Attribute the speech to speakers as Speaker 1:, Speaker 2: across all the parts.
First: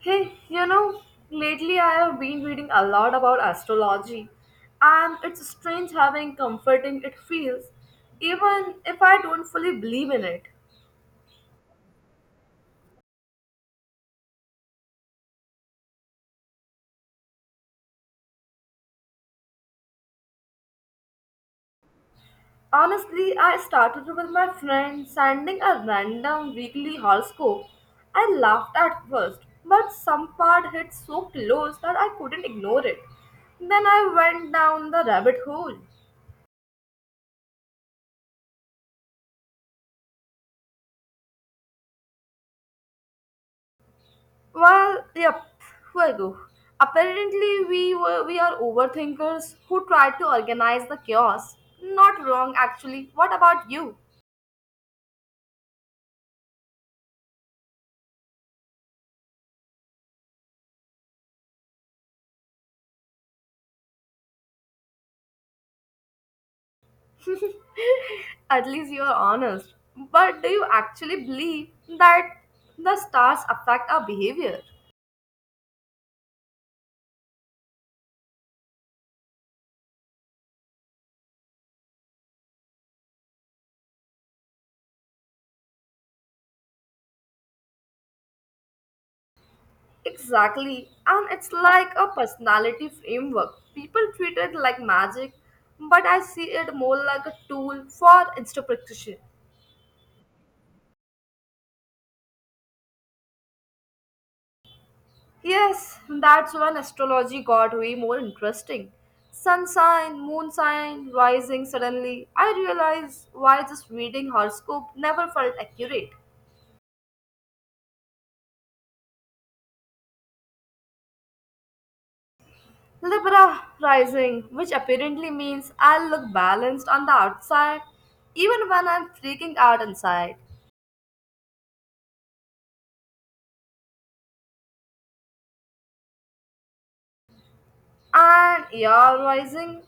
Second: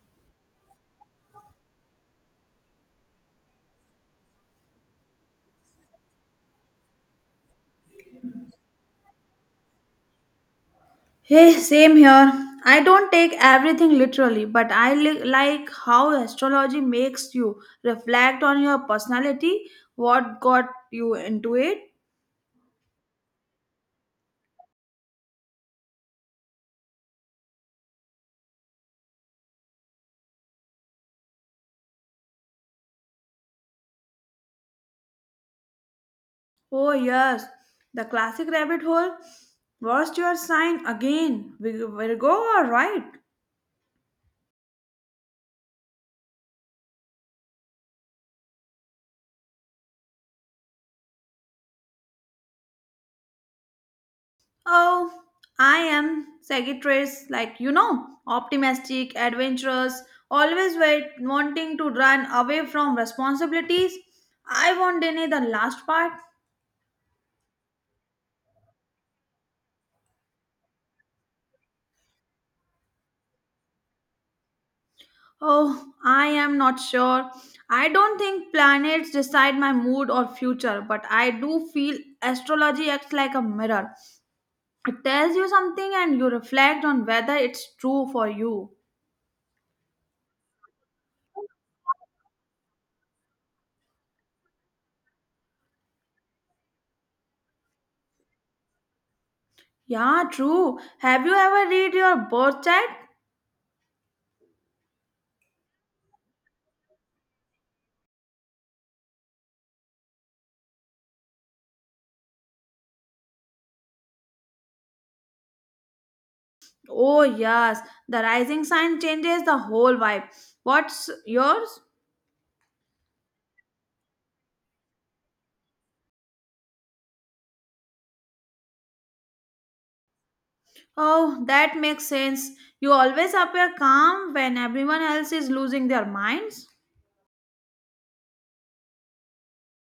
Speaker 1: Hey, lately I have been reading a lot about astrology, and it's strange having comforting it feels, even if I don't fully believe in it.
Speaker 2: Hey, same here. I don't take everything literally, but I like how astrology makes you reflect on your personality, what got you into it.
Speaker 1: Honestly, I started with my friend sending a random weekly horoscope. I laughed at first, but some part hit so close that I couldn't ignore it. Then I went down the rabbit hole.
Speaker 2: Oh, yes, the classic rabbit hole. What's your sign again? Virgo or right?
Speaker 1: Well, yep, Virgo. Apparently, we are overthinkers who try to organize the chaos. Not wrong, actually. What about you?
Speaker 2: Oh, I am Sagittarius, like, optimistic, adventurous, always wanting to run away from responsibilities. I won't deny the last part.
Speaker 1: At least you are honest. But do you actually believe that the stars affect our behavior?
Speaker 2: Oh, I am not sure. I don't think planets decide my mood or future, but I do feel astrology acts like a mirror. It tells you something and you reflect on whether it's true for you.
Speaker 1: Exactly, and it's like a personality framework. People treat it like magic, but I see it more like a tool for interpretation.
Speaker 2: Yeah, true. Have you ever read your birth chart?
Speaker 1: Yes, that's when astrology got way more interesting. Sun sign, moon sign, rising suddenly. I realized why just reading horoscope never felt accurate.
Speaker 2: Oh, yes. The rising sign changes the whole vibe. What's yours?
Speaker 1: Libra rising, which apparently means I'll look balanced on the outside, even when I'm freaking out inside.
Speaker 2: Oh, that makes sense. You always appear calm when everyone else is losing their minds.
Speaker 1: And your rising?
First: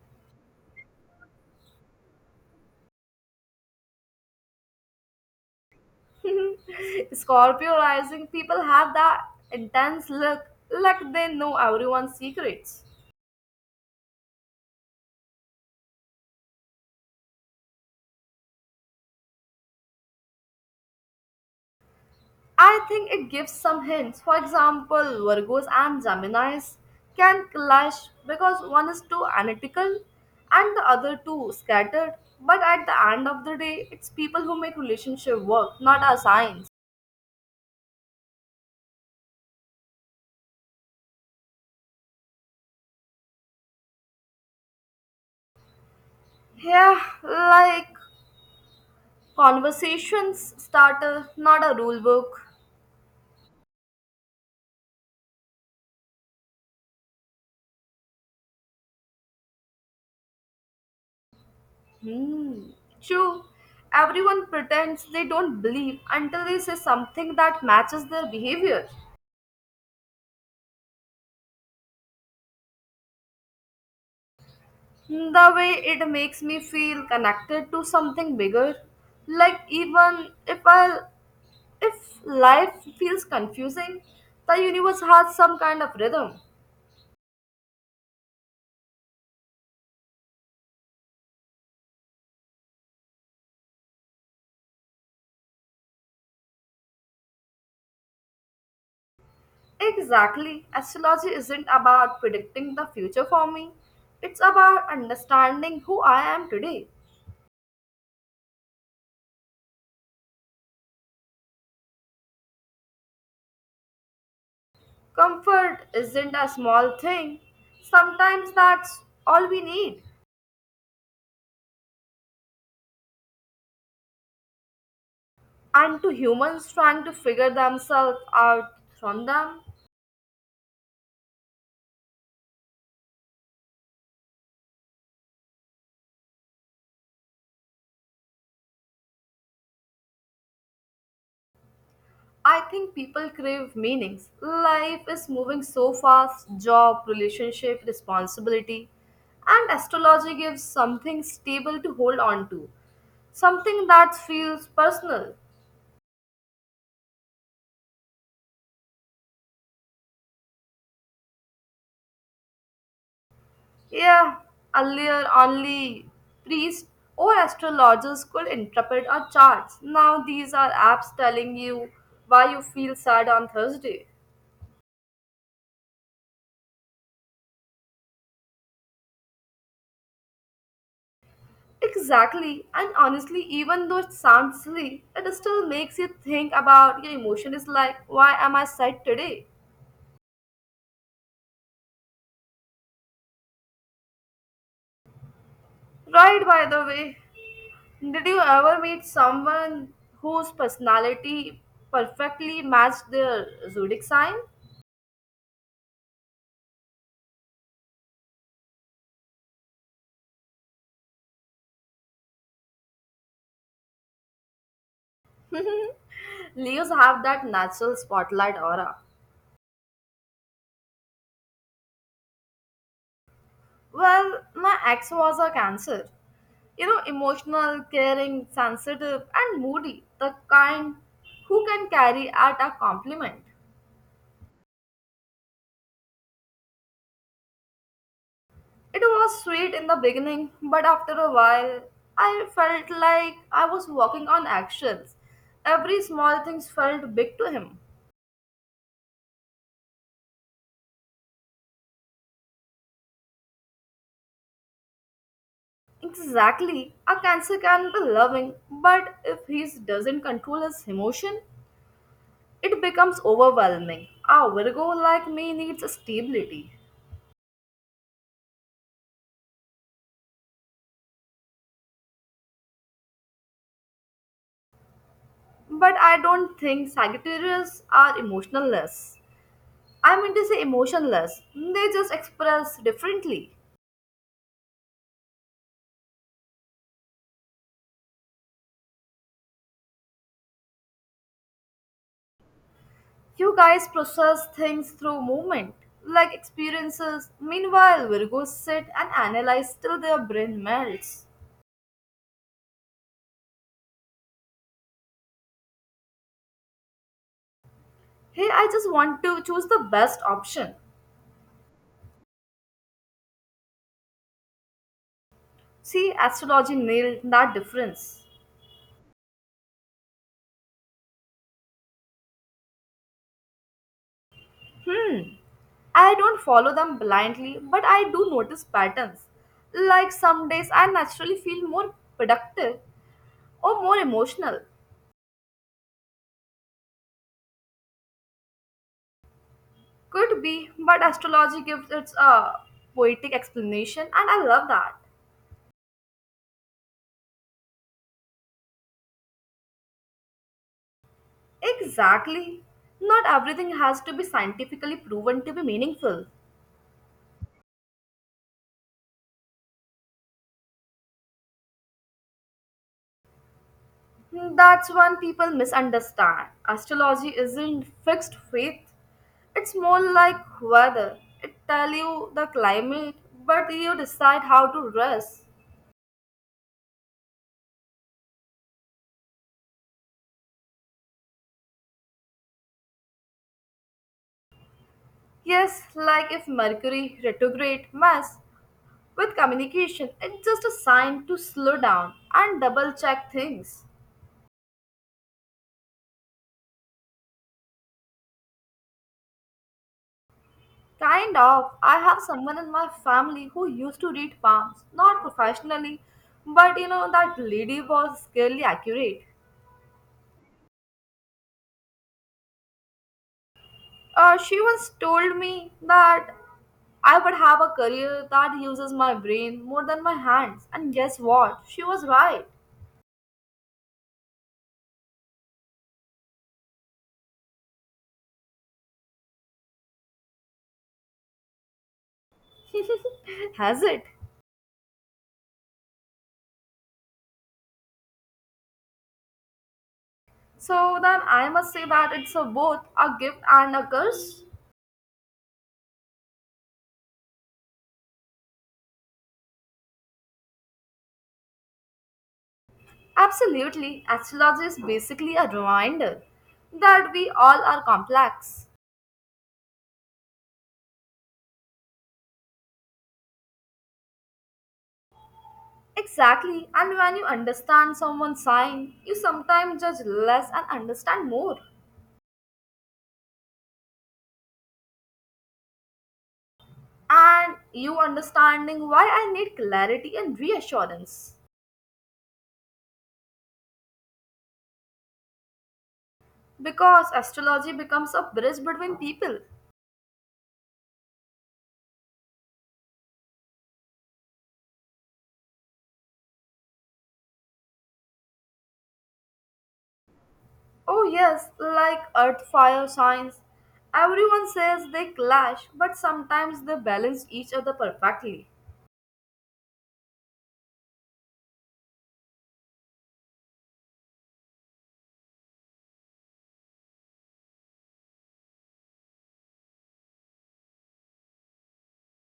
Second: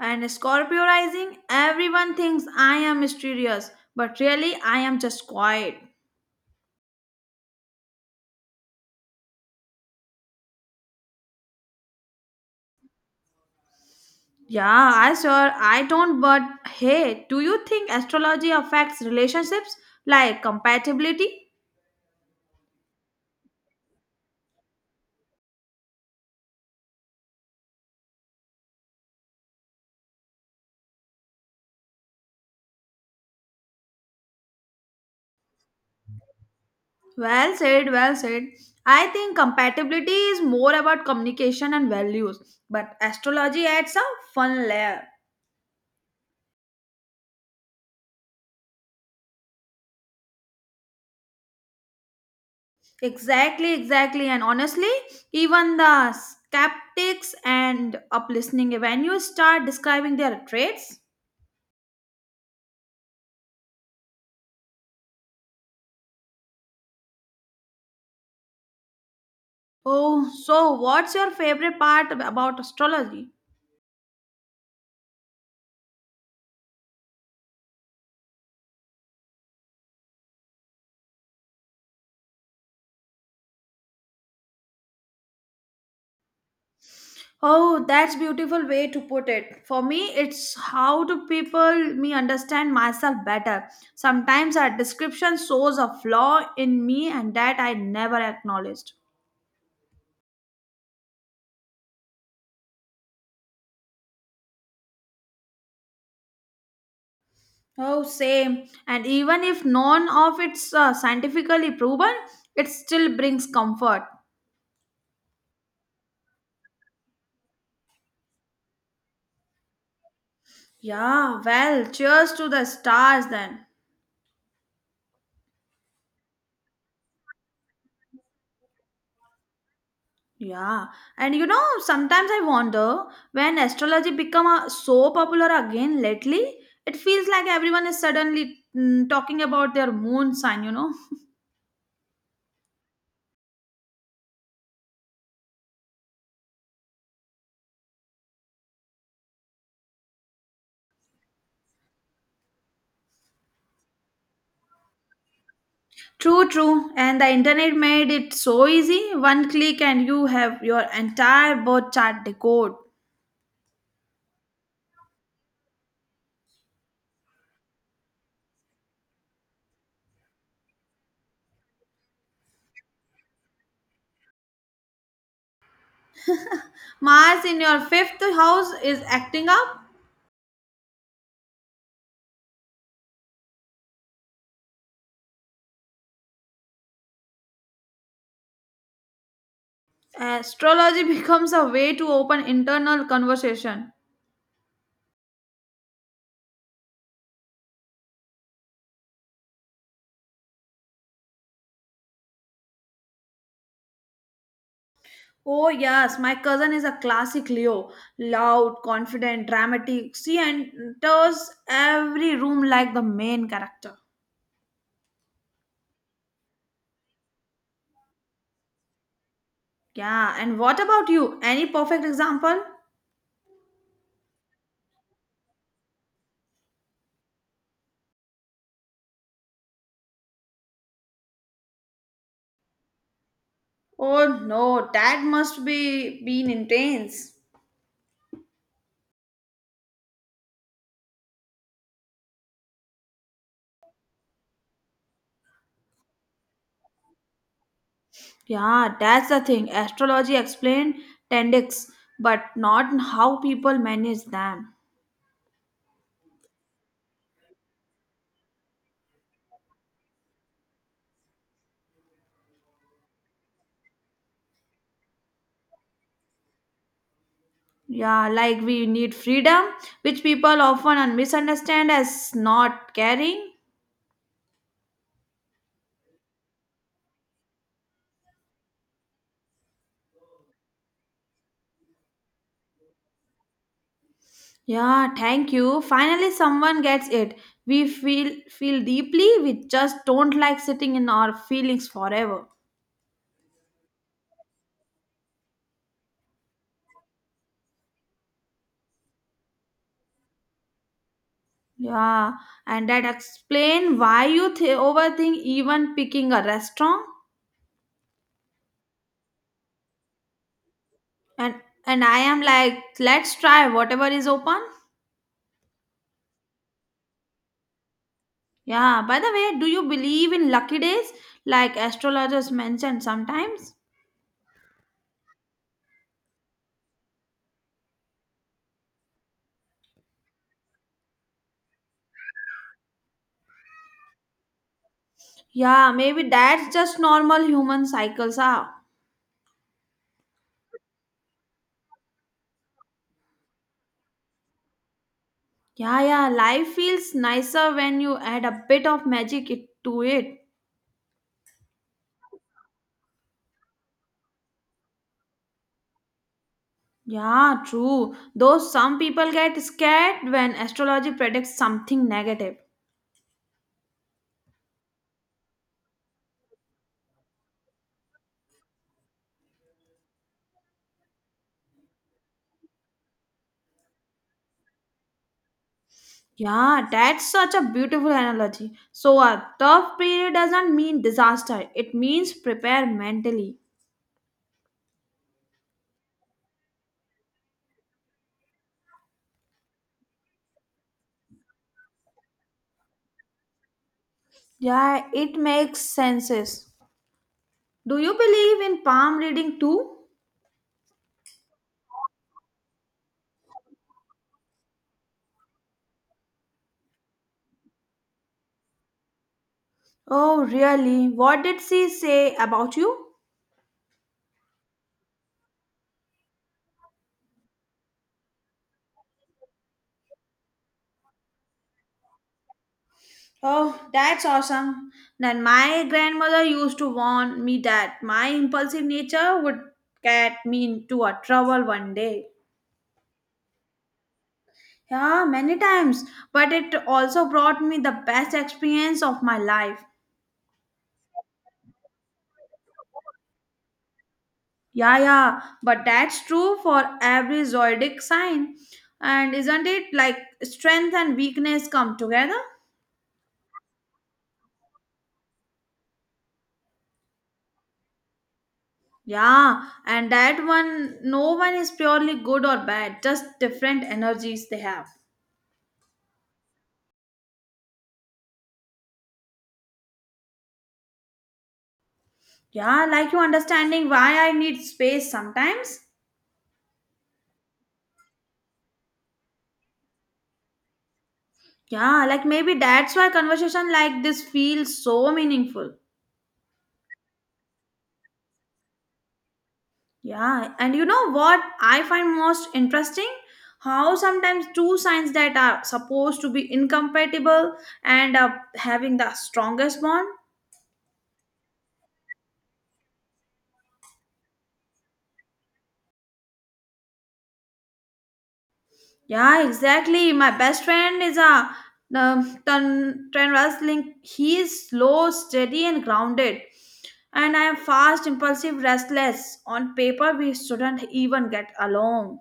Speaker 2: And Scorpio rising, everyone thinks I am mysterious, but really I am just quiet.
Speaker 1: Scorpio rising, people have that intense look like they know everyone's secrets.
Speaker 2: Yeah, I sure I don't, but hey, do you think astrology affects relationships like compatibility?
Speaker 1: I think it gives some hints. For example, Virgos and Geminis can clash because one is too analytical and the other too scattered. But at the end of the day, it's people who make relationship work, not our signs.
Speaker 2: Well said, well said. I think compatibility is more about communication and values, but astrology adds a fun layer.
Speaker 1: Yeah, like conversations starter, not a rule book.
Speaker 2: Exactly, exactly. And honestly, even the skeptics and up listening when you start describing their traits.
Speaker 1: Hmm. True. Everyone pretends they don't believe until they say something that matches their behavior.
Speaker 2: Oh, so what's your favorite part about astrology?
Speaker 1: The way it makes me feel connected to something bigger, like even if life feels confusing, the universe has some kind of rhythm.
Speaker 2: Oh, that's beautiful way to put it. For me, it's how do people me understand myself better. Sometimes a description shows a flaw in me and that I never acknowledged.
Speaker 1: Exactly. Astrology isn't about predicting the future for me. It's about understanding who I am today.
Speaker 2: Oh, same. And even if none of it's scientifically proven, it still brings comfort.
Speaker 1: Comfort isn't a small thing. Sometimes that's all we need.
Speaker 2: Yeah, well, cheers to the stars then.
Speaker 1: And to humans trying to figure themselves out from them.
Speaker 2: Yeah, and you know, sometimes I wonder when astrology become so popular again lately, it feels like everyone is suddenly talking about their moon sign.
Speaker 1: I think people crave meanings. Life is moving so fast job, relationship, responsibility. And astrology gives something stable to hold on to, something that feels personal.
Speaker 2: True, true. And the internet made it so easy. One click and you have your entire birth chart decode.
Speaker 1: Yeah, earlier only priests or astrologers could interpret our charts. Now these are apps telling you why you feel sad on Thursday.
Speaker 2: Mars in your fifth house is acting up.
Speaker 1: Exactly, and honestly, even though it sounds silly, it still makes you think about your emotion. Is like, why am I sad today?
Speaker 2: Astrology becomes a way to open internal conversation.
Speaker 1: Right, by the way, did you ever meet someone whose personality perfectly matched their zodiac sign?
Speaker 2: Oh, yes, my cousin is a classic Leo. Loud, confident, dramatic. She enters every room like the main character.
Speaker 1: Leos have that natural spotlight aura.
Speaker 2: Yeah, and what about you? Any perfect example?
Speaker 1: Well, my ex was a cancer. Emotional, caring, sensitive, and moody. The kind who can carry at a compliment.
Speaker 2: Oh no, that must be been intense.
Speaker 1: It was sweet in the beginning, but after a while, I felt like I was walking on eggshells. Every small thing felt big to him.
Speaker 2: Yeah, that's the thing. Astrology explained tendex, but not how people manage them.
Speaker 1: Exactly, a cancer can be loving, but if he doesn't control his emotion, it becomes overwhelming. A Virgo like me needs stability.
Speaker 2: Yeah, like we need freedom, which people often misunderstand as not caring.
Speaker 1: But I don't think Sagittarius are emotionless. I mean to say emotionless. They just express differently.
Speaker 2: Yeah, thank you. Finally, someone gets it. We feel deeply. We just don't like sitting in our feelings forever.
Speaker 1: You guys process things through movement, like experiences. Meanwhile, Virgos sit and analyze till their brain melts.
Speaker 2: Yeah, and that explain why you overthink even picking a restaurant.
Speaker 1: Here, I just want to choose the best option.
Speaker 2: And and I am like, let's try whatever is open.
Speaker 1: See, astrology nailed that difference.
Speaker 2: Yeah. By the way, do you believe in lucky days, like astrologers mention sometimes?
Speaker 1: Hmm. I don't follow them blindly, but I do notice patterns. Like some days I naturally feel more productive, or more emotional.
Speaker 2: Yeah, maybe that's just normal human cycles are.
Speaker 1: Could be, but astrology gives its a poetic explanation, and I love that.
Speaker 2: Yeah, yeah, life feels nicer when you add a bit of magic to it.
Speaker 1: Exactly. Not everything has to be scientifically proven to be meaningful.
Speaker 2: Yeah, true. Though some people get scared when astrology predicts something negative.
Speaker 1: Hmm. That's one people misunderstand. Astrology isn't fixed faith. It's more like weather. It tell you the climate, but you decide how to dress.
Speaker 2: Yeah, that's such a beautiful analogy. So, a tough period doesn't mean disaster, it means prepare mentally.
Speaker 1: Yes, like if Mercury retrograde mess with communication, it's just a sign to slow down and double check things.
Speaker 2: Yeah, it makes senses. Do you believe in palm reading too?
Speaker 1: Kind of, I have someone in my family who used to read palms, not professionally, but that lady was scarily accurate.
Speaker 2: Oh, really? What did she say about you?
Speaker 1: She once told me that I would have a career that uses my brain more than my hands, and guess what? She was right.
Speaker 2: Oh, that's awesome. Then my grandmother used to warn me that my impulsive nature would get me into a trouble one day.
Speaker 1: Has it?
Speaker 2: Yeah, many times, but it also brought me the best experience of my life.
Speaker 1: So then I must say that it's a both a gift and a curse.
Speaker 2: Yeah, yeah, but that's true for every zodiac sign. And isn't it like strength and weakness come together?
Speaker 1: Absolutely, astrology is basically a reminder that we all are complex.
Speaker 2: Yeah, and that one, no one is purely good or bad, just different energies they have.
Speaker 1: Exactly, and when you understand someone's sign, you sometimes judge less and understand more.
Speaker 2: Yeah, like you understanding why I need space sometimes.
Speaker 1: And you understanding why I need clarity and reassurance.
Speaker 2: Yeah, like maybe that's why conversation like this feels so meaningful.
Speaker 1: Because astrology becomes a bridge between people.
Speaker 2: Yeah, and you know what I find most interesting? How sometimes two signs that are supposed to be incompatible and up having the strongest bond.
Speaker 1: Oh, yes, like earth, fire, signs. Everyone says they clash, but sometimes they balance each other perfectly.
Speaker 2: Yeah, exactly. My best friend is a ton, trend wrestling. He is slow, steady, and grounded. And I am fast, impulsive, restless. On paper, we shouldn't even get along.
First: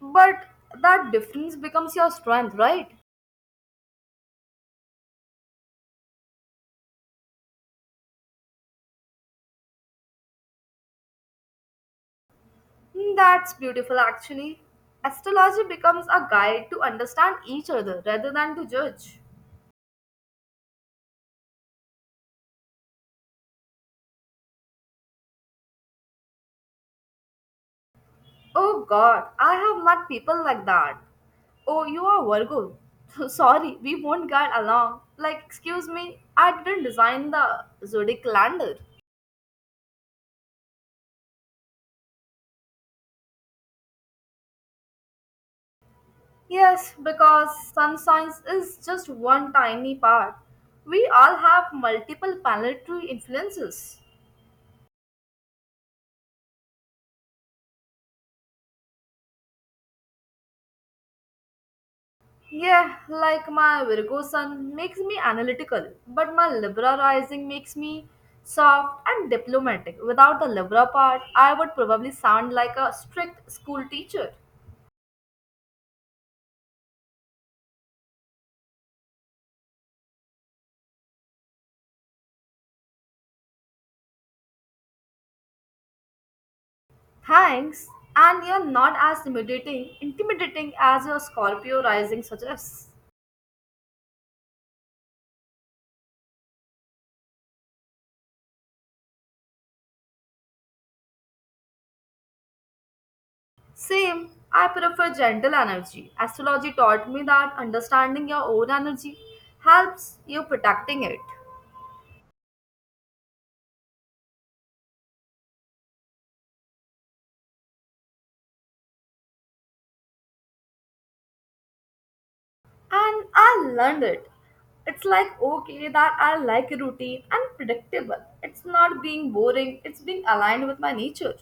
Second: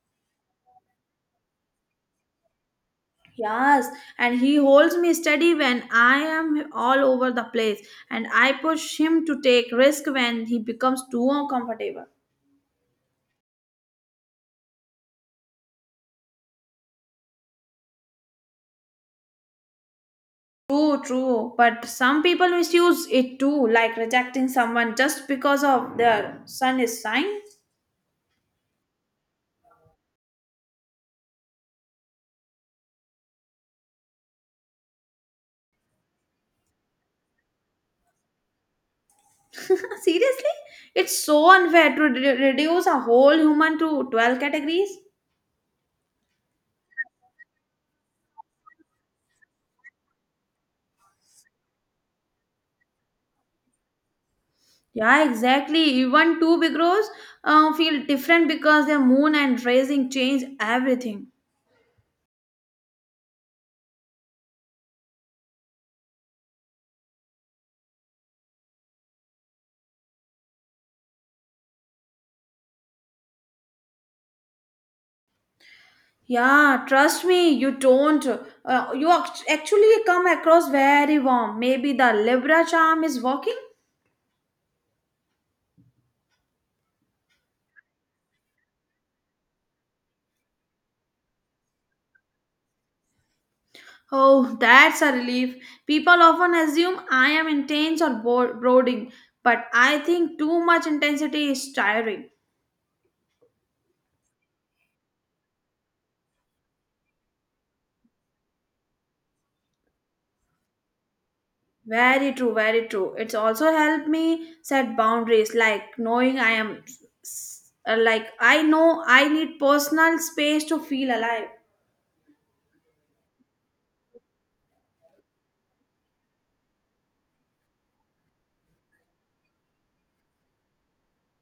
Speaker 1: But that difference becomes your strength, right?
Speaker 2: Yes, and he holds me steady when I am all over the place, and I push him to take risk when he becomes too uncomfortable.
Speaker 1: Hmm. That's beautiful, actually. Astrology becomes a guide to understand each other rather than to judge.
Speaker 2: True, true. But some people misuse it too, like rejecting someone just because of their sun is shine.
Speaker 1: Oh god, I have met people like that. Oh, you are Virgo. Sorry, we won't get along. Like, excuse me, I didn't design the zodiac calendar.
Speaker 2: Seriously? It's so unfair to reduce a whole human to 12 categories.
Speaker 1: Yes, because sun signs is just one tiny part. We all have multiple planetary influences.
Speaker 2: Yeah, exactly. Even two big rows feel different because their moon and rising change everything.
Speaker 1: Yeah, like my Virgo sun makes me analytical, but my Libra rising makes me soft and diplomatic. Without the Libra part, I would probably sound like a strict school teacher.
Speaker 2: Yeah, trust me, you don't. You actually come across very warm. Maybe the Libra charm is working?
Speaker 1: Thanks, and you're not as intimidating as your Scorpio rising suggests.
Speaker 2: Oh, that's a relief. People often assume I am intense or brooding, but I think too much intensity is tiring.
Speaker 1: Same, I prefer gentle energy. Astrology taught me that understanding your own energy helps you protecting it.
Speaker 2: Very true, very true. It's also helped me set boundaries, like knowing I am, like, I know I need personal space to feel alive.
Speaker 1: And I learned it. It's like okay that I like a routine and predictable. It's not being boring, it's being aligned with my nature.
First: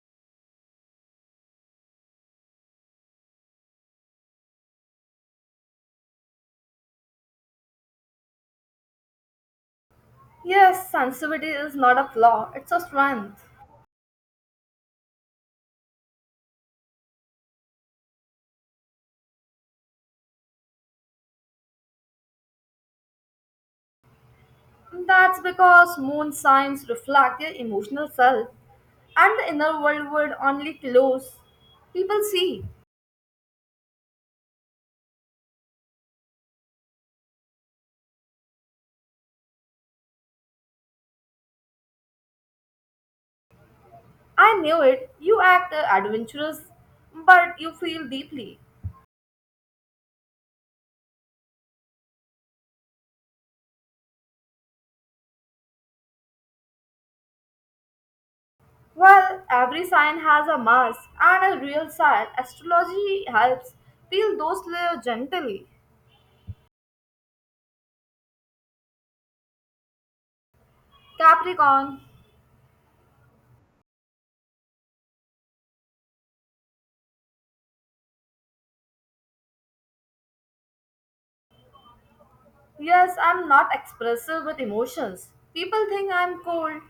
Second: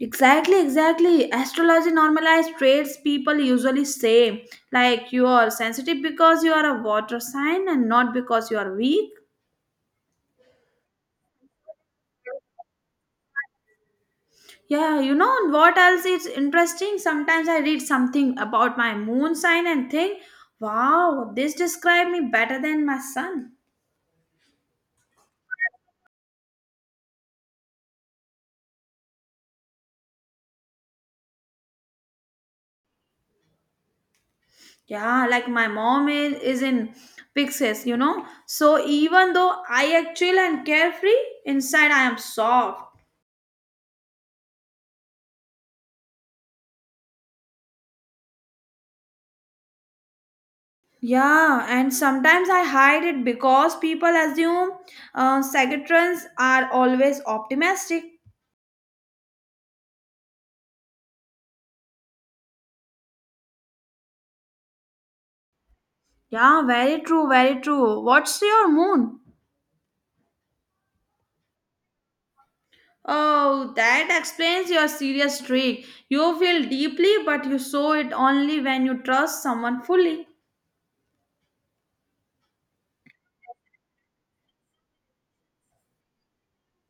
Speaker 2: Exactly, exactly. Astrology normalized traits people usually say, like, you are sensitive because you are a water sign and not because you are weak.
Speaker 1: Yes, sensitivity is not a flaw, it's a strength.
Speaker 2: Yeah, you know what else is interesting? Sometimes I read something about my moon sign and think, wow, this describes me better than my sun.
Speaker 1: That's because moon signs reflect their emotional self, and the inner world would only close. People see,
Speaker 2: Yeah, like my mom is in Pixies, you know. So even though I act chill and carefree, inside I am soft.
Speaker 1: I knew it, you act adventurous, but you feel deeply.
Speaker 2: Yeah, and sometimes I hide it because people assume secretaries are always optimistic.
Speaker 1: Well, every sign has a mask and a real sign. Astrology helps peel those layers gently.
Speaker 2: Yeah, very true, very true. What's your moon?
Speaker 1: Capricorn,
Speaker 2: Oh, that explains your serious streak. You feel deeply, but you show it only when you trust someone fully.
Speaker 1: yes, I'm not expressive with emotions. People think I'm cold,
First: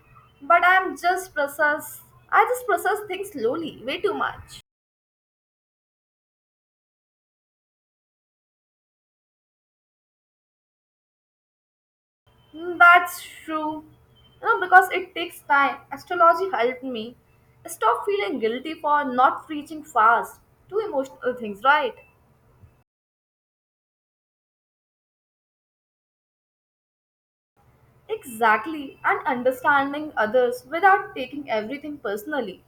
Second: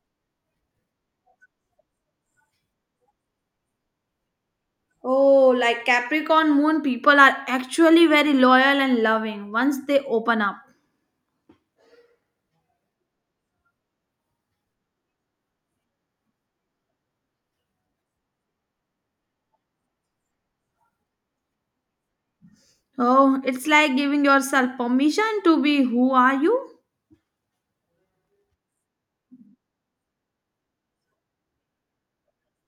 Speaker 1: but I'm just process. I just process things slowly, way too much.
Speaker 2: Oh, like Capricorn moon people are actually very loyal and loving once they open up.
Speaker 1: Hmm. That's true. You know, because it takes time. Astrology helped me stop feeling guilty for not reaching fast to emotional things, right?
Speaker 2: Oh, it's like giving yourself permission to be who are you?
Speaker 1: Exactly, and understanding others without taking everything personally.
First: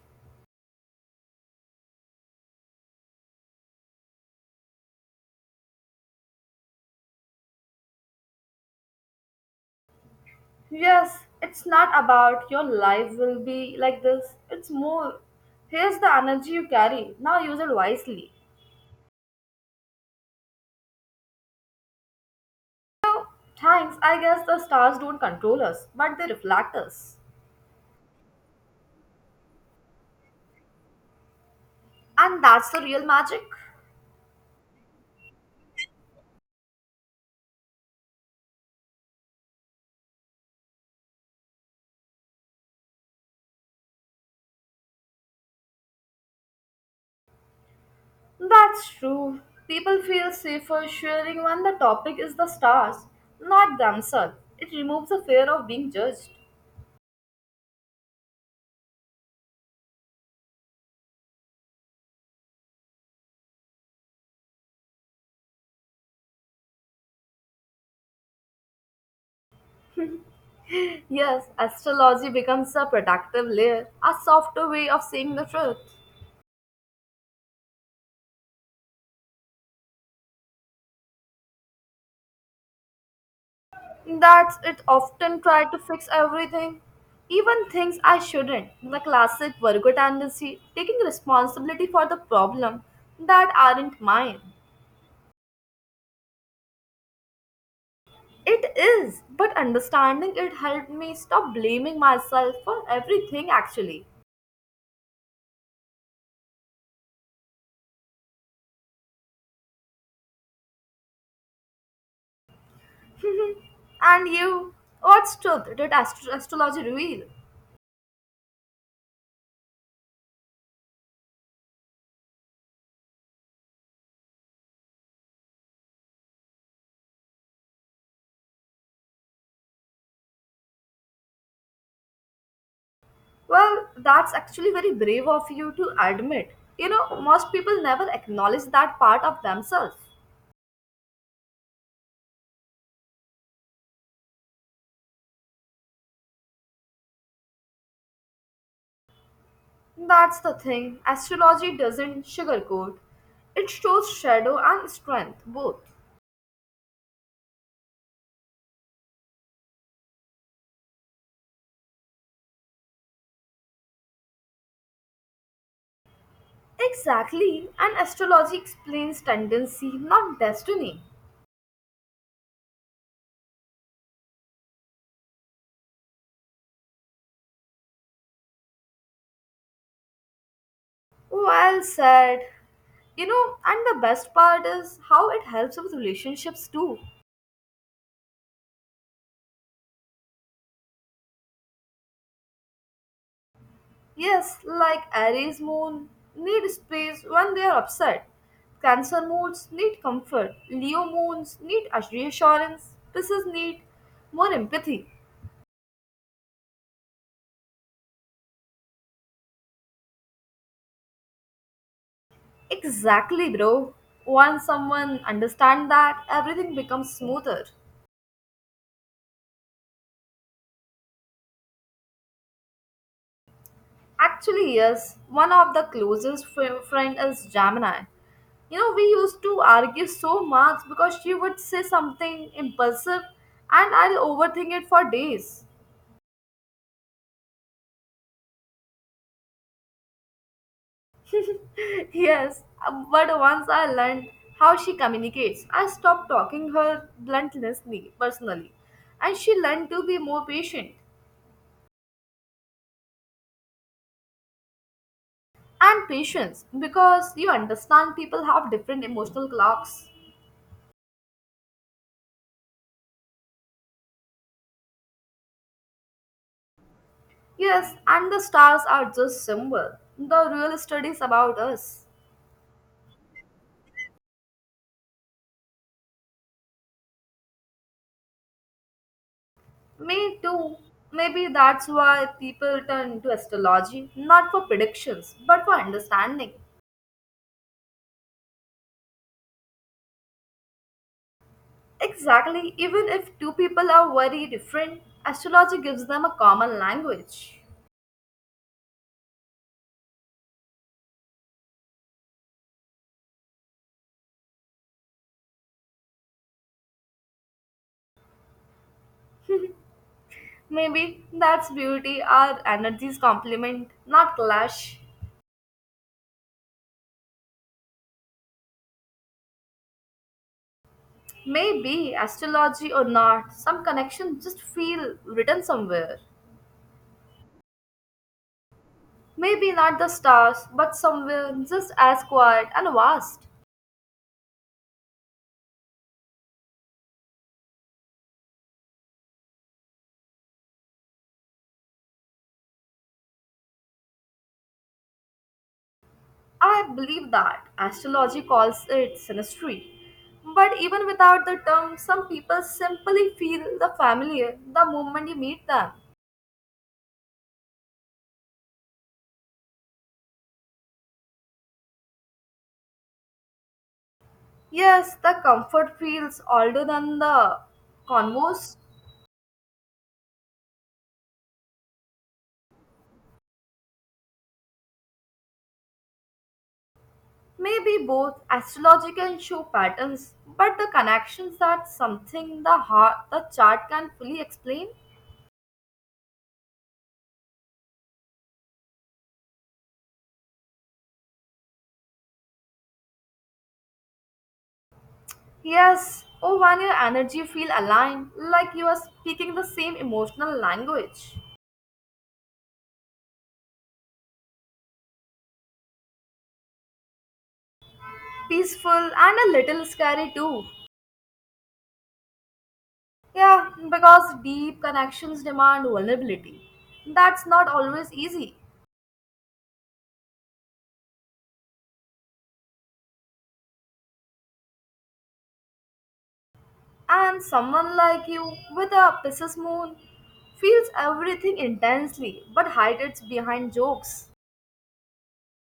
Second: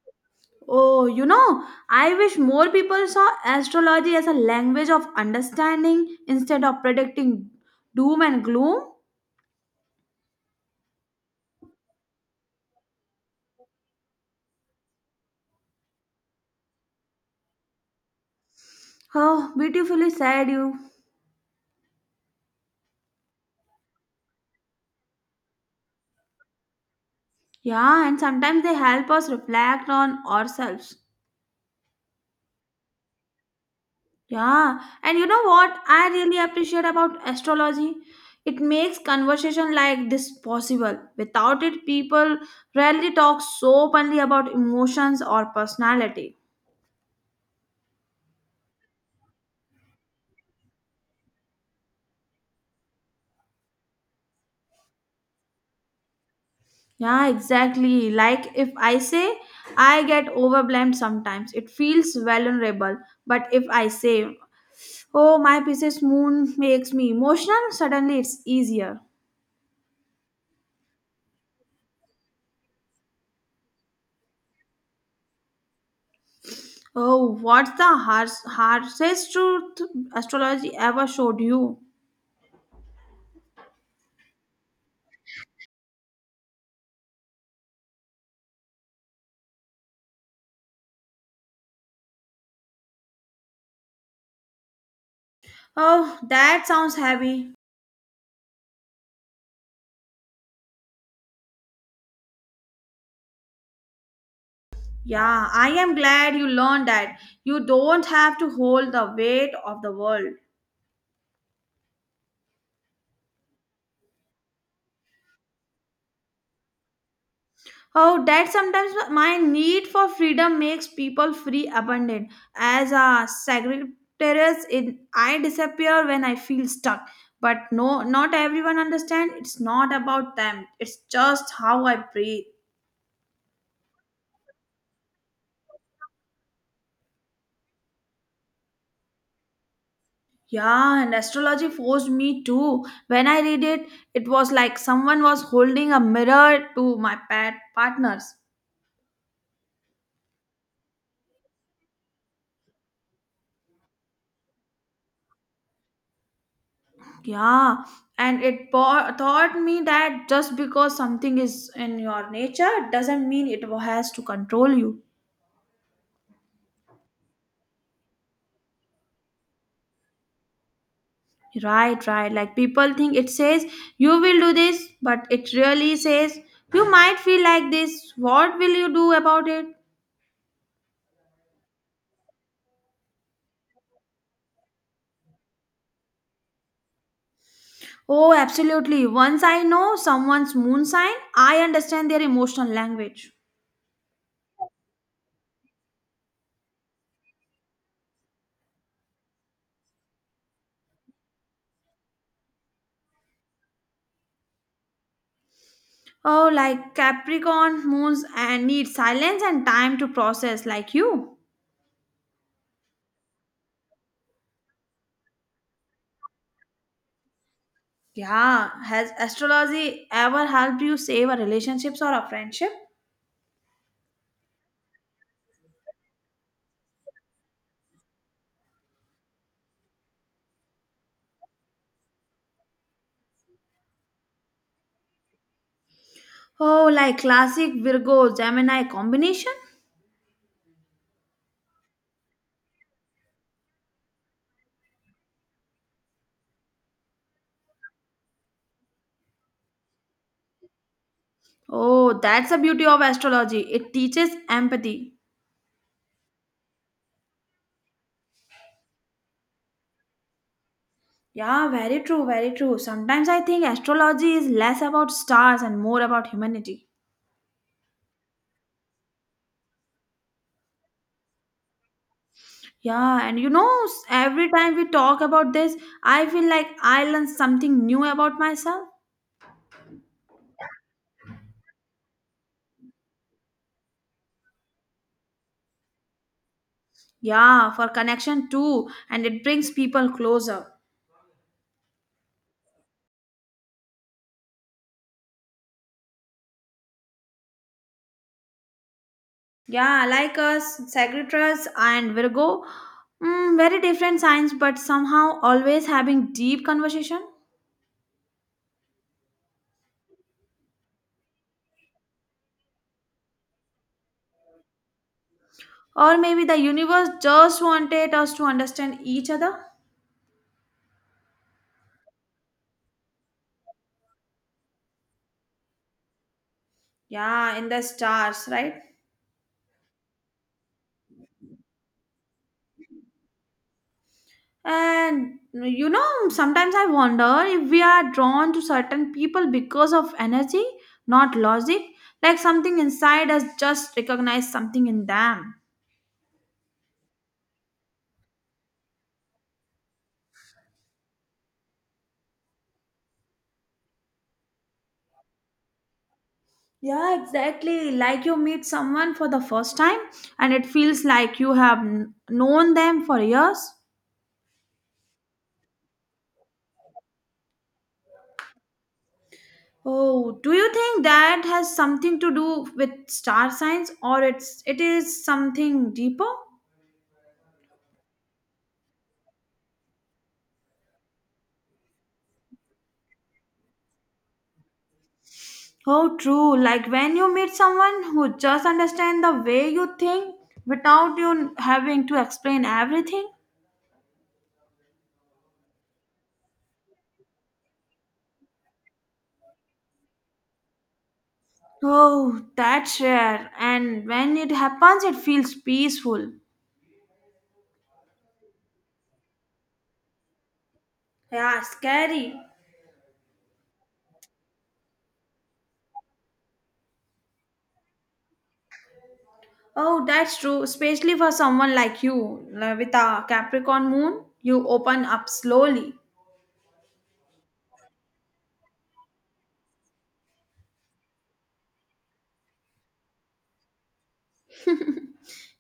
Speaker 2: Oh, you know, I wish more people saw astrology as a language of understanding instead of predicting doom and gloom.
Speaker 1: Yes, it's not about your life will be like this, it's more. Here's the energy you carry, now use it wisely.
Speaker 2: Oh, beautifully said you.
Speaker 1: Thanks, I guess the stars don't control us, but they reflect us.
Speaker 2: Yeah, and sometimes they help us reflect on ourselves.
Speaker 1: And that's the real magic.
Speaker 2: Yeah, and you know what I really appreciate about astrology? It makes conversation like this possible. Without it, people rarely talk so openly about emotions or personality.
Speaker 1: That's true. People feel safer sharing when the topic is the stars, not themselves. It removes the fear of being judged.
Speaker 2: Yeah, exactly. Like if I say I get overwhelmed sometimes, it feels vulnerable. But if I say, oh, my Pisces moon makes me emotional, suddenly it's easier.
Speaker 1: Yes, astrology becomes a protective layer, a softer way of seeing the truth.
Speaker 2: Oh, what's the harshest truth astrology ever showed you?
Speaker 1: That's it often try to fix everything, even things I shouldn't. The classic Virgo tendency, taking responsibility for the problem that aren't mine.
Speaker 2: Oh, that sounds heavy.
Speaker 1: It is, but understanding it helped me stop blaming myself for everything actually.
Speaker 2: Yeah, I am glad you learned that you don't have to hold the weight of the world.
Speaker 1: and you, what's truth did astrology reveal?
Speaker 2: Oh, that sometimes my need for freedom makes people free abundant. As a secretariat, it, I disappear when I feel stuck. But no, not everyone understands. It's not about them. It's just how I breathe.
Speaker 1: Well, that's actually very brave of you to admit. You know, most people never acknowledge that part of themselves.
Speaker 2: Yeah, and astrology forced me too. When I read it, it was like someone was holding a mirror to my pet partners.
Speaker 1: That's the thing. Astrology doesn't sugarcoat. It shows shadow and strength, both.
Speaker 2: Yeah, and it taught me that just because something is in your nature doesn't mean it has to control you.
Speaker 1: Exactly. And astrology explains tendency, not destiny.
Speaker 2: Right, right. Like people think it says you will do this, but it really says you might feel like this. What will you do about it?
Speaker 1: Well said. You know, and the best part is how it helps with relationships too.
Speaker 2: Oh, absolutely. Once I know someone's moon sign, I understand their emotional language.
Speaker 1: Yes, like Aries moon need space when they are upset. Cancer moons need comfort. Leo moons need reassurance. Pisces need more empathy.
Speaker 2: Oh, like Capricorn moons and need silence and time to process, like you.
Speaker 1: Exactly, bro. Once someone understands that, everything becomes smoother.
Speaker 2: Yeah, has astrology ever helped you save a relationships or a friendship?
Speaker 1: Actually, yes, one of the closest friend is Gemini. You know, we used to argue so much because she would say something impulsive and I'll overthink it for days.
Speaker 2: Oh, like classic Virgo Gemini combination?
Speaker 1: Yes, but once I learned how she communicates, I stopped talking her bluntly personally. And she learned to be more patient.
Speaker 2: Oh, that's the beauty of astrology. It teaches empathy.
Speaker 1: And patience, because you understand people have different emotional clocks.
Speaker 2: Yeah, very true, very true. Sometimes I think astrology is less about stars and more about humanity.
Speaker 1: Yes, and the stars are just symbol. The real studies about us.
Speaker 2: Yeah, and you know, every time we talk about this, I feel like I learn something new about myself.
Speaker 1: Me too. Maybe that's why people turn to astrology, not for predictions, but for understanding.
Speaker 2: Yeah, for connection too, and it brings people closer.
Speaker 1: Exactly, even if two people are very different, astrology gives them a common language.
Speaker 2: Yeah, like us, Sagittarius and Virgo, very different signs, but somehow always having deep conversation.
Speaker 1: Maybe that's beauty, our energies complement, not clash.
Speaker 2: Or maybe the universe just wanted us to understand each other.
Speaker 1: Maybe, astrology or not, some connections just feel written somewhere.
Speaker 2: Yeah, in the stars, right?
Speaker 1: Maybe not the stars, but somewhere just as quiet and vast.
Speaker 2: And you know, sometimes I wonder if we are drawn to certain people because of energy, not logic. Like something inside us just recognize something in them.
Speaker 1: I believe that astrology calls it synastry. But even without the term, some people simply feel the familiar the moment you meet them.
Speaker 2: Yeah, exactly. Like you meet someone for the first time and it feels like you have known them for years.
Speaker 1: Yes, the comfort feels older than the converse.
Speaker 2: Oh, do you think that has something to do with star signs or it's it is something deeper?
Speaker 1: Maybe both astrology can show patterns, but the connections that something the heart the chart can fully explain.
Speaker 2: Oh, true. Like when you meet someone who just understands the way you think without you having to explain everything.
Speaker 1: Yes, or when your energy feel aligned, like you are speaking the same emotional language.
Speaker 2: Oh, that's rare. And when it happens, it feels peaceful.
Speaker 1: Peaceful and a little scary too.
Speaker 2: Yeah, scary.
Speaker 1: Yeah, because deep connections demand vulnerability. That's not always easy.
Speaker 2: Oh, that's true. Especially for someone like you, like with a Capricorn moon, you open up slowly.
Speaker 1: And someone like you with a Pisces moon feels everything intensely but hides it behind jokes.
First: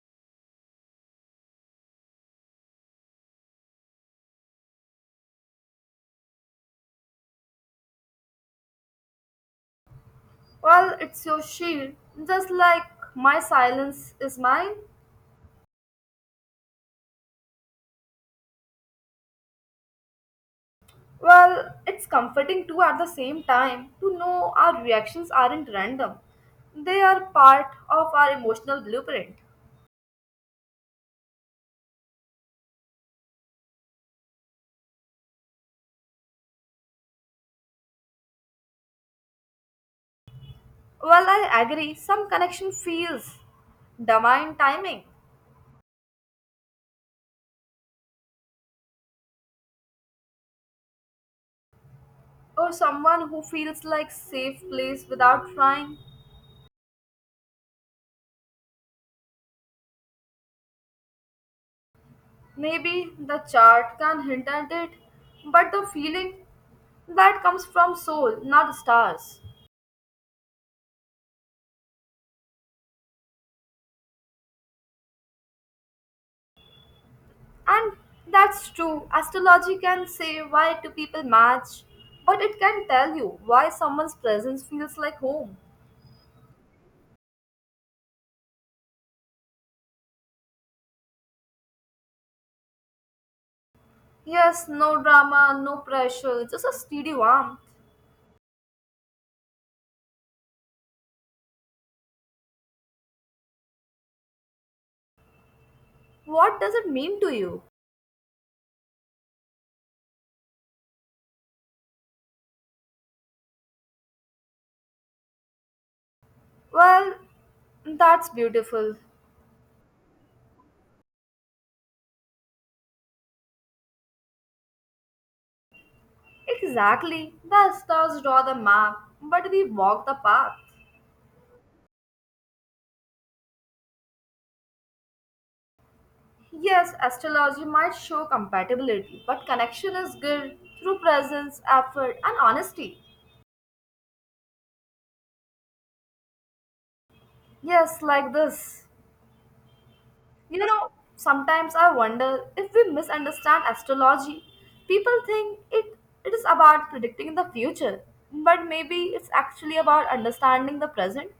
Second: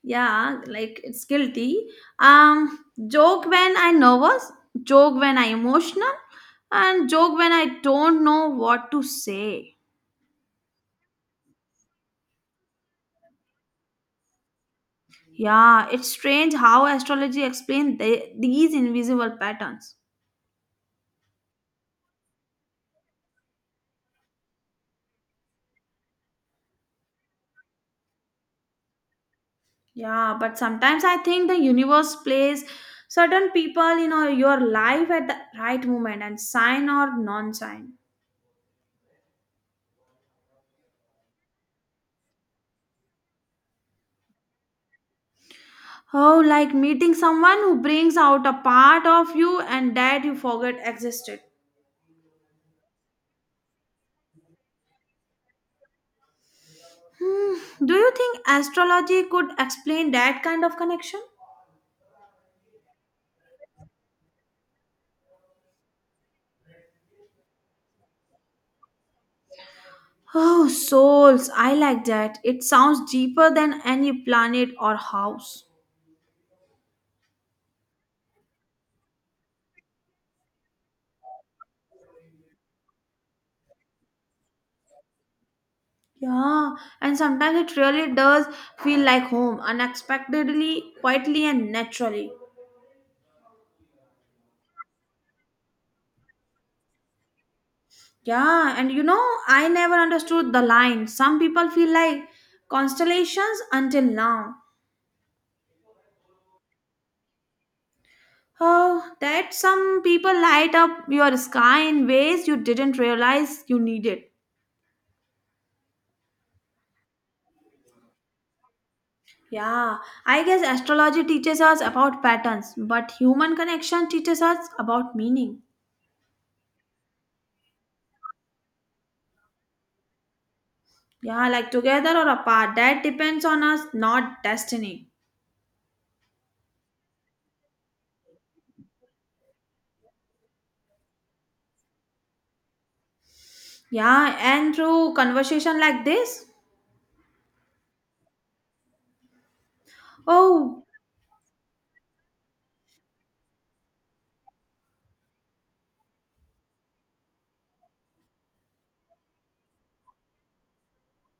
Speaker 2: Yeah, like it's guilty. Um, Joke when I'm nervous, joke when I'm emotional, and joke when I don't know what to say.
Speaker 1: Well, it's your shield, just like my silence is mine.
Speaker 2: Yeah, it's strange how astrology explains these invisible patterns.
Speaker 1: Well, it's comforting too at the same time to know our reactions aren't random. They are part of our emotional blueprint.
Speaker 2: Yeah, but sometimes I think the universe plays certain people in your life at the right moment and sign or non-sign.
Speaker 1: Well, I agree, some connection feels divine timing
Speaker 2: Oh, like meeting someone who brings out a part of you and that you forget existed.
Speaker 1: or someone who feels like safe place without trying.
Speaker 2: Hmm, do you think astrology could explain that kind of connection?
Speaker 1: Maybe the chart can hint at it, but the feeling that comes from soul, not stars.
Speaker 2: Oh, souls, I like that. It sounds deeper than any planet or house.
Speaker 1: And that's true. Astrology can say why two people match, but it can tell you why someone's presence feels like home.
Speaker 2: Yeah, and sometimes it really does feel like home, unexpectedly, quietly, and naturally.
Speaker 1: Yes, no drama, no pressure, just a steady warmth.
Speaker 2: Yeah, and you know, I never understood the line. Some people feel like constellations until now.
Speaker 1: What does it mean to you?
Speaker 2: Oh, that some people light up your sky in ways you didn't realize you needed.
Speaker 1: Well, that's beautiful.
Speaker 2: Yeah, I guess astrology teaches us about patterns, but human connection teaches us about meaning.
Speaker 1: Exactly. The stars draw the map, but we walk the path.
Speaker 2: Yeah, like together or apart, that depends on us, not destiny.
Speaker 1: Yes, astrology might show compatibility, but connection is built through presence, effort, and honesty.
Speaker 2: Yeah, and through conversation like this,
Speaker 1: Yes, like this. You
Speaker 2: oh,
Speaker 1: know, sometimes I wonder if we misunderstand astrology. People think it is about predicting the future, but maybe it's actually about understanding the present.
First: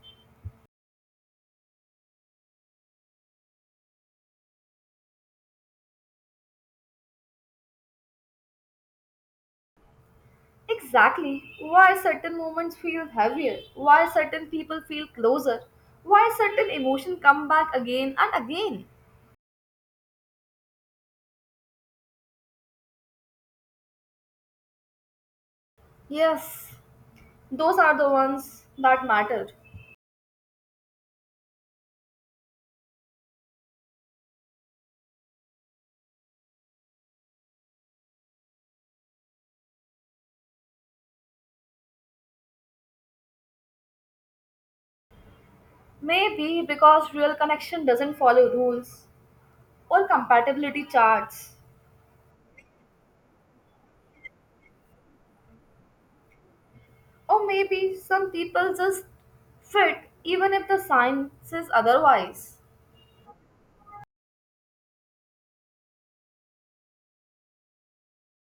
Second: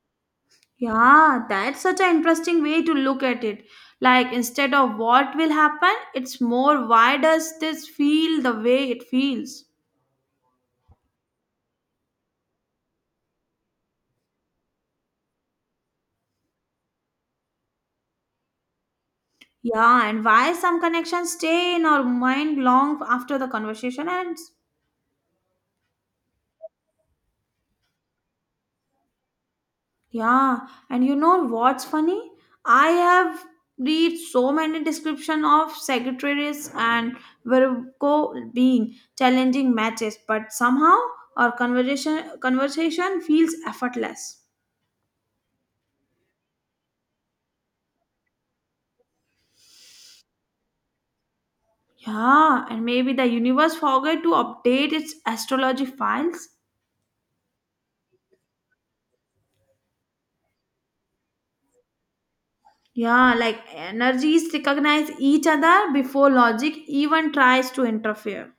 Speaker 2: yeah, that's such an interesting way to look at it. Like instead of what will happen, it's more why does this feel the way it feels?
Speaker 1: Exactly. Why certain moments feel heavier, why certain people feel closer, why certain emotions come back again and again.
Speaker 2: Yeah, and why some connections stay in our mind long after the conversation ends.
Speaker 1: Yes, those are the ones that matter.
Speaker 2: Yeah, and you know what's funny? I have read so many description of secretaries and Virgo being challenging matches, but somehow our conversation feels effortless.
Speaker 1: Maybe because real connection doesn't follow rules or compatibility charts.
Speaker 2: Yeah, and maybe the universe forgot to update its astrology files.
Speaker 1: Or maybe some people just fit even if the sign says otherwise.
Speaker 2: Yeah, like energies recognize each other before logic even tries to interfere.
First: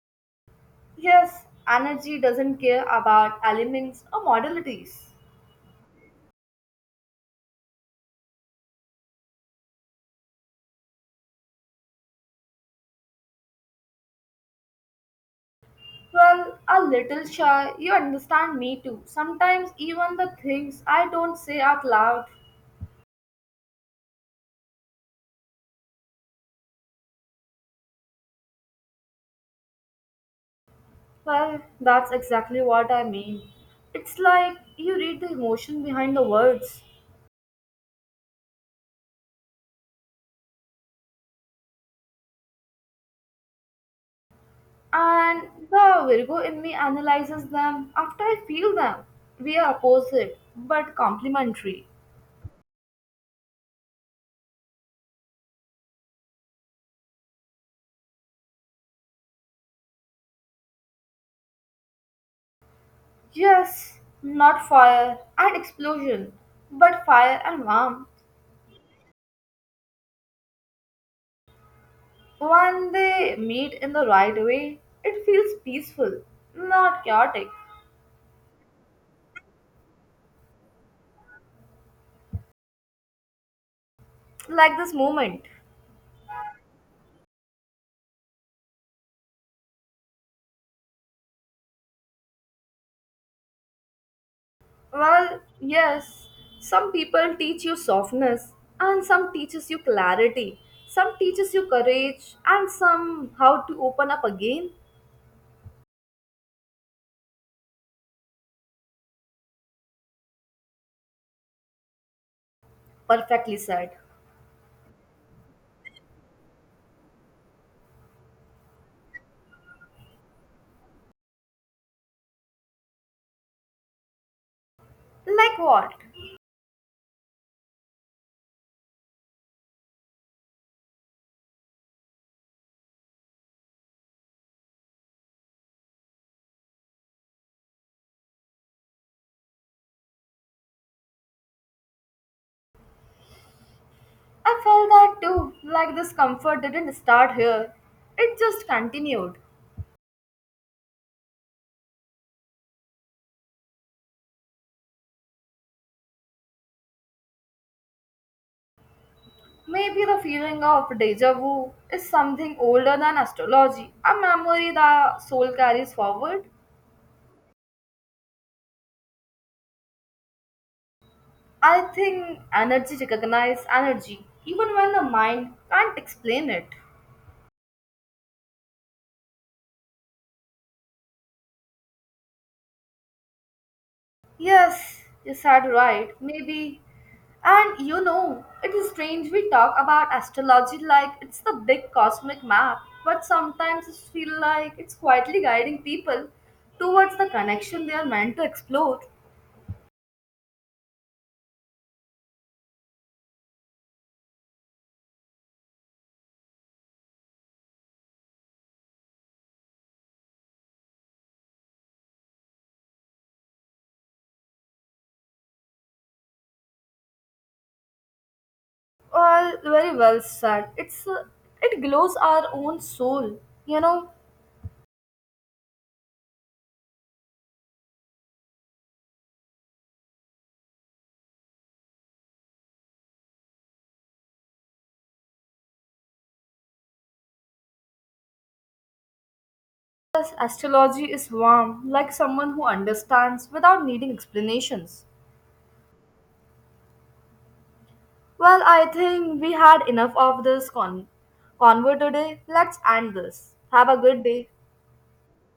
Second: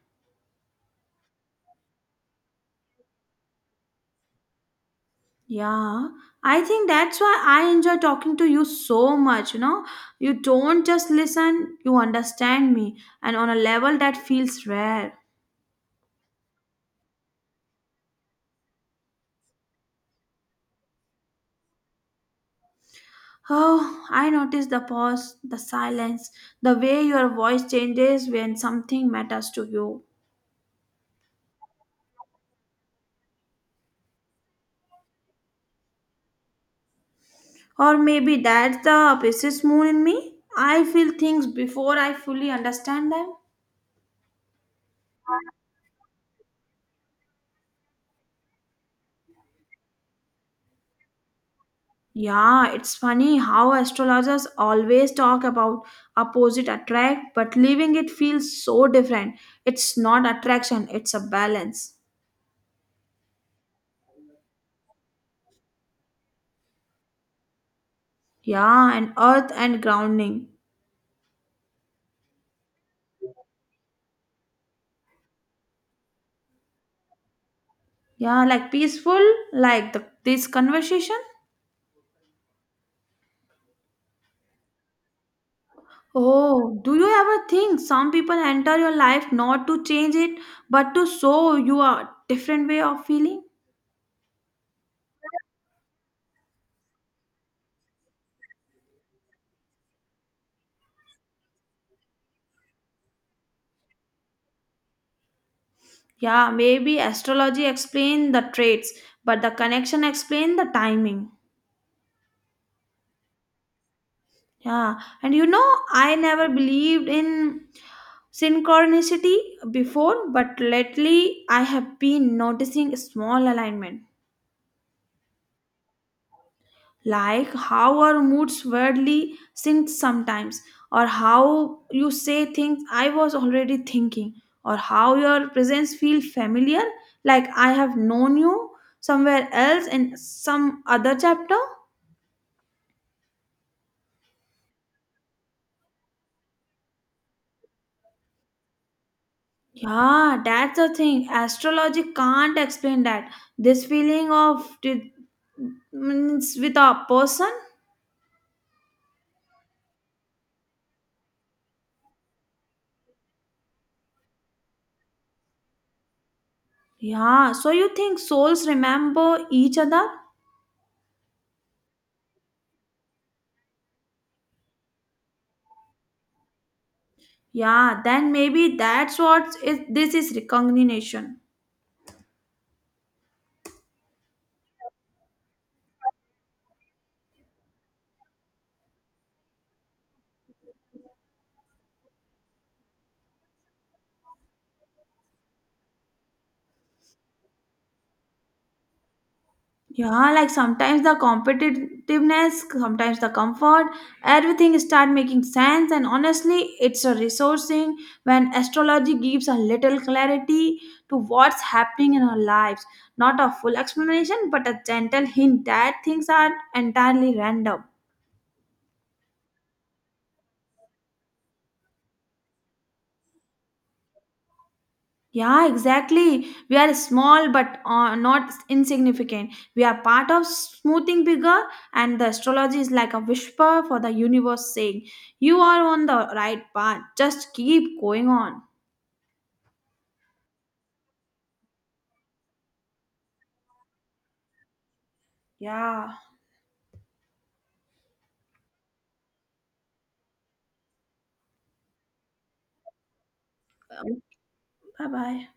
Speaker 1: Yes, energy doesn't care about elements or modalities.
Speaker 2: Yeah, I think that's why I enjoy talking to you so much. You know, you don't just listen, you understand me, and on a level that feels rare.
Speaker 1: Well, a little shy, you understand me too. Sometimes even the things I don't say out loud.
Speaker 2: Oh, I notice the pause, the silence, the way your voice changes when something matters to you.
Speaker 1: Well, that's exactly what I mean. It's like you read the emotion behind the words.
Speaker 2: Or maybe that's the Pisces moon in me. I feel things before I fully understand them.
Speaker 1: And the Virgo in me analyzes them after I feel them. We are opposite, but complementary.
Speaker 2: Yeah, it's funny how astrologers always talk about opposite attract, but leaving it feels so different. It's not attraction, it's a balance.
Speaker 1: Yes, not fire and explosion, but fire and warmth.
Speaker 2: Yeah, and earth and grounding.
Speaker 1: When they meet in the right way, it feels peaceful, not chaotic,
Speaker 2: Yeah, like peaceful, like this conversation.
Speaker 1: like this moment.
Speaker 2: Oh, do you ever think some people enter your life not to change it, but to show you a different way of feeling?
Speaker 1: Well, yes, some people teach you softness, and some teaches you clarity, some teaches you courage, and some how to open up again.
Speaker 2: Yeah, maybe astrology explain the traits, but the connection explain the timing.
Speaker 1: Perfectly said.
Speaker 2: Yeah, and you know, I never believed in synchronicity before, but lately I have been noticing small alignment,
Speaker 1: Like what?
Speaker 2: like how our moods weirdly sync sometimes, or how you say things I was already thinking, or how your presence feels familiar, like I have known you somewhere else in some other chapter.
Speaker 1: I felt that too. Like this comfort didn't start here, it just continued.
Speaker 2: Yeah, that's the thing. Astrology can't explain that. This feeling of it means with a person.
Speaker 1: Maybe the feeling of deja vu is something older than astrology, a memory the soul carries forward.
Speaker 2: Yeah, so you think souls remember each other?
Speaker 1: I think energy recognizes energy even when the mind can't explain it.
Speaker 2: Yeah, then maybe that's what this is recognition.
Speaker 1: Yes, you said right. Maybe. And you know, it is strange we talk about astrology like it's the big cosmic map, but sometimes it feels like it's quietly guiding people towards the connection they are meant to explore.
Speaker 2: Yeah, like sometimes the competitiveness, sometimes the comfort, everything start making sense. And honestly, it's a resourcing when astrology gives a little clarity to what's happening in our lives. Not a full explanation, but a gentle hint that things are entirely random.
Speaker 1: Well, very well said. It glows our own soul. You know,
Speaker 2: Yeah, exactly. We are small but not insignificant. We are part of smoothing bigger, and the astrology is like a whisper for the universe saying, you are on the right path. Just keep going on.
Speaker 1: Yes, astrology is warm, like someone who understands without needing explanations.
Speaker 2: Yeah.
Speaker 1: Well, I think we had enough of this convo today. Let's end this. Have a good day.
Speaker 2: Bye bye.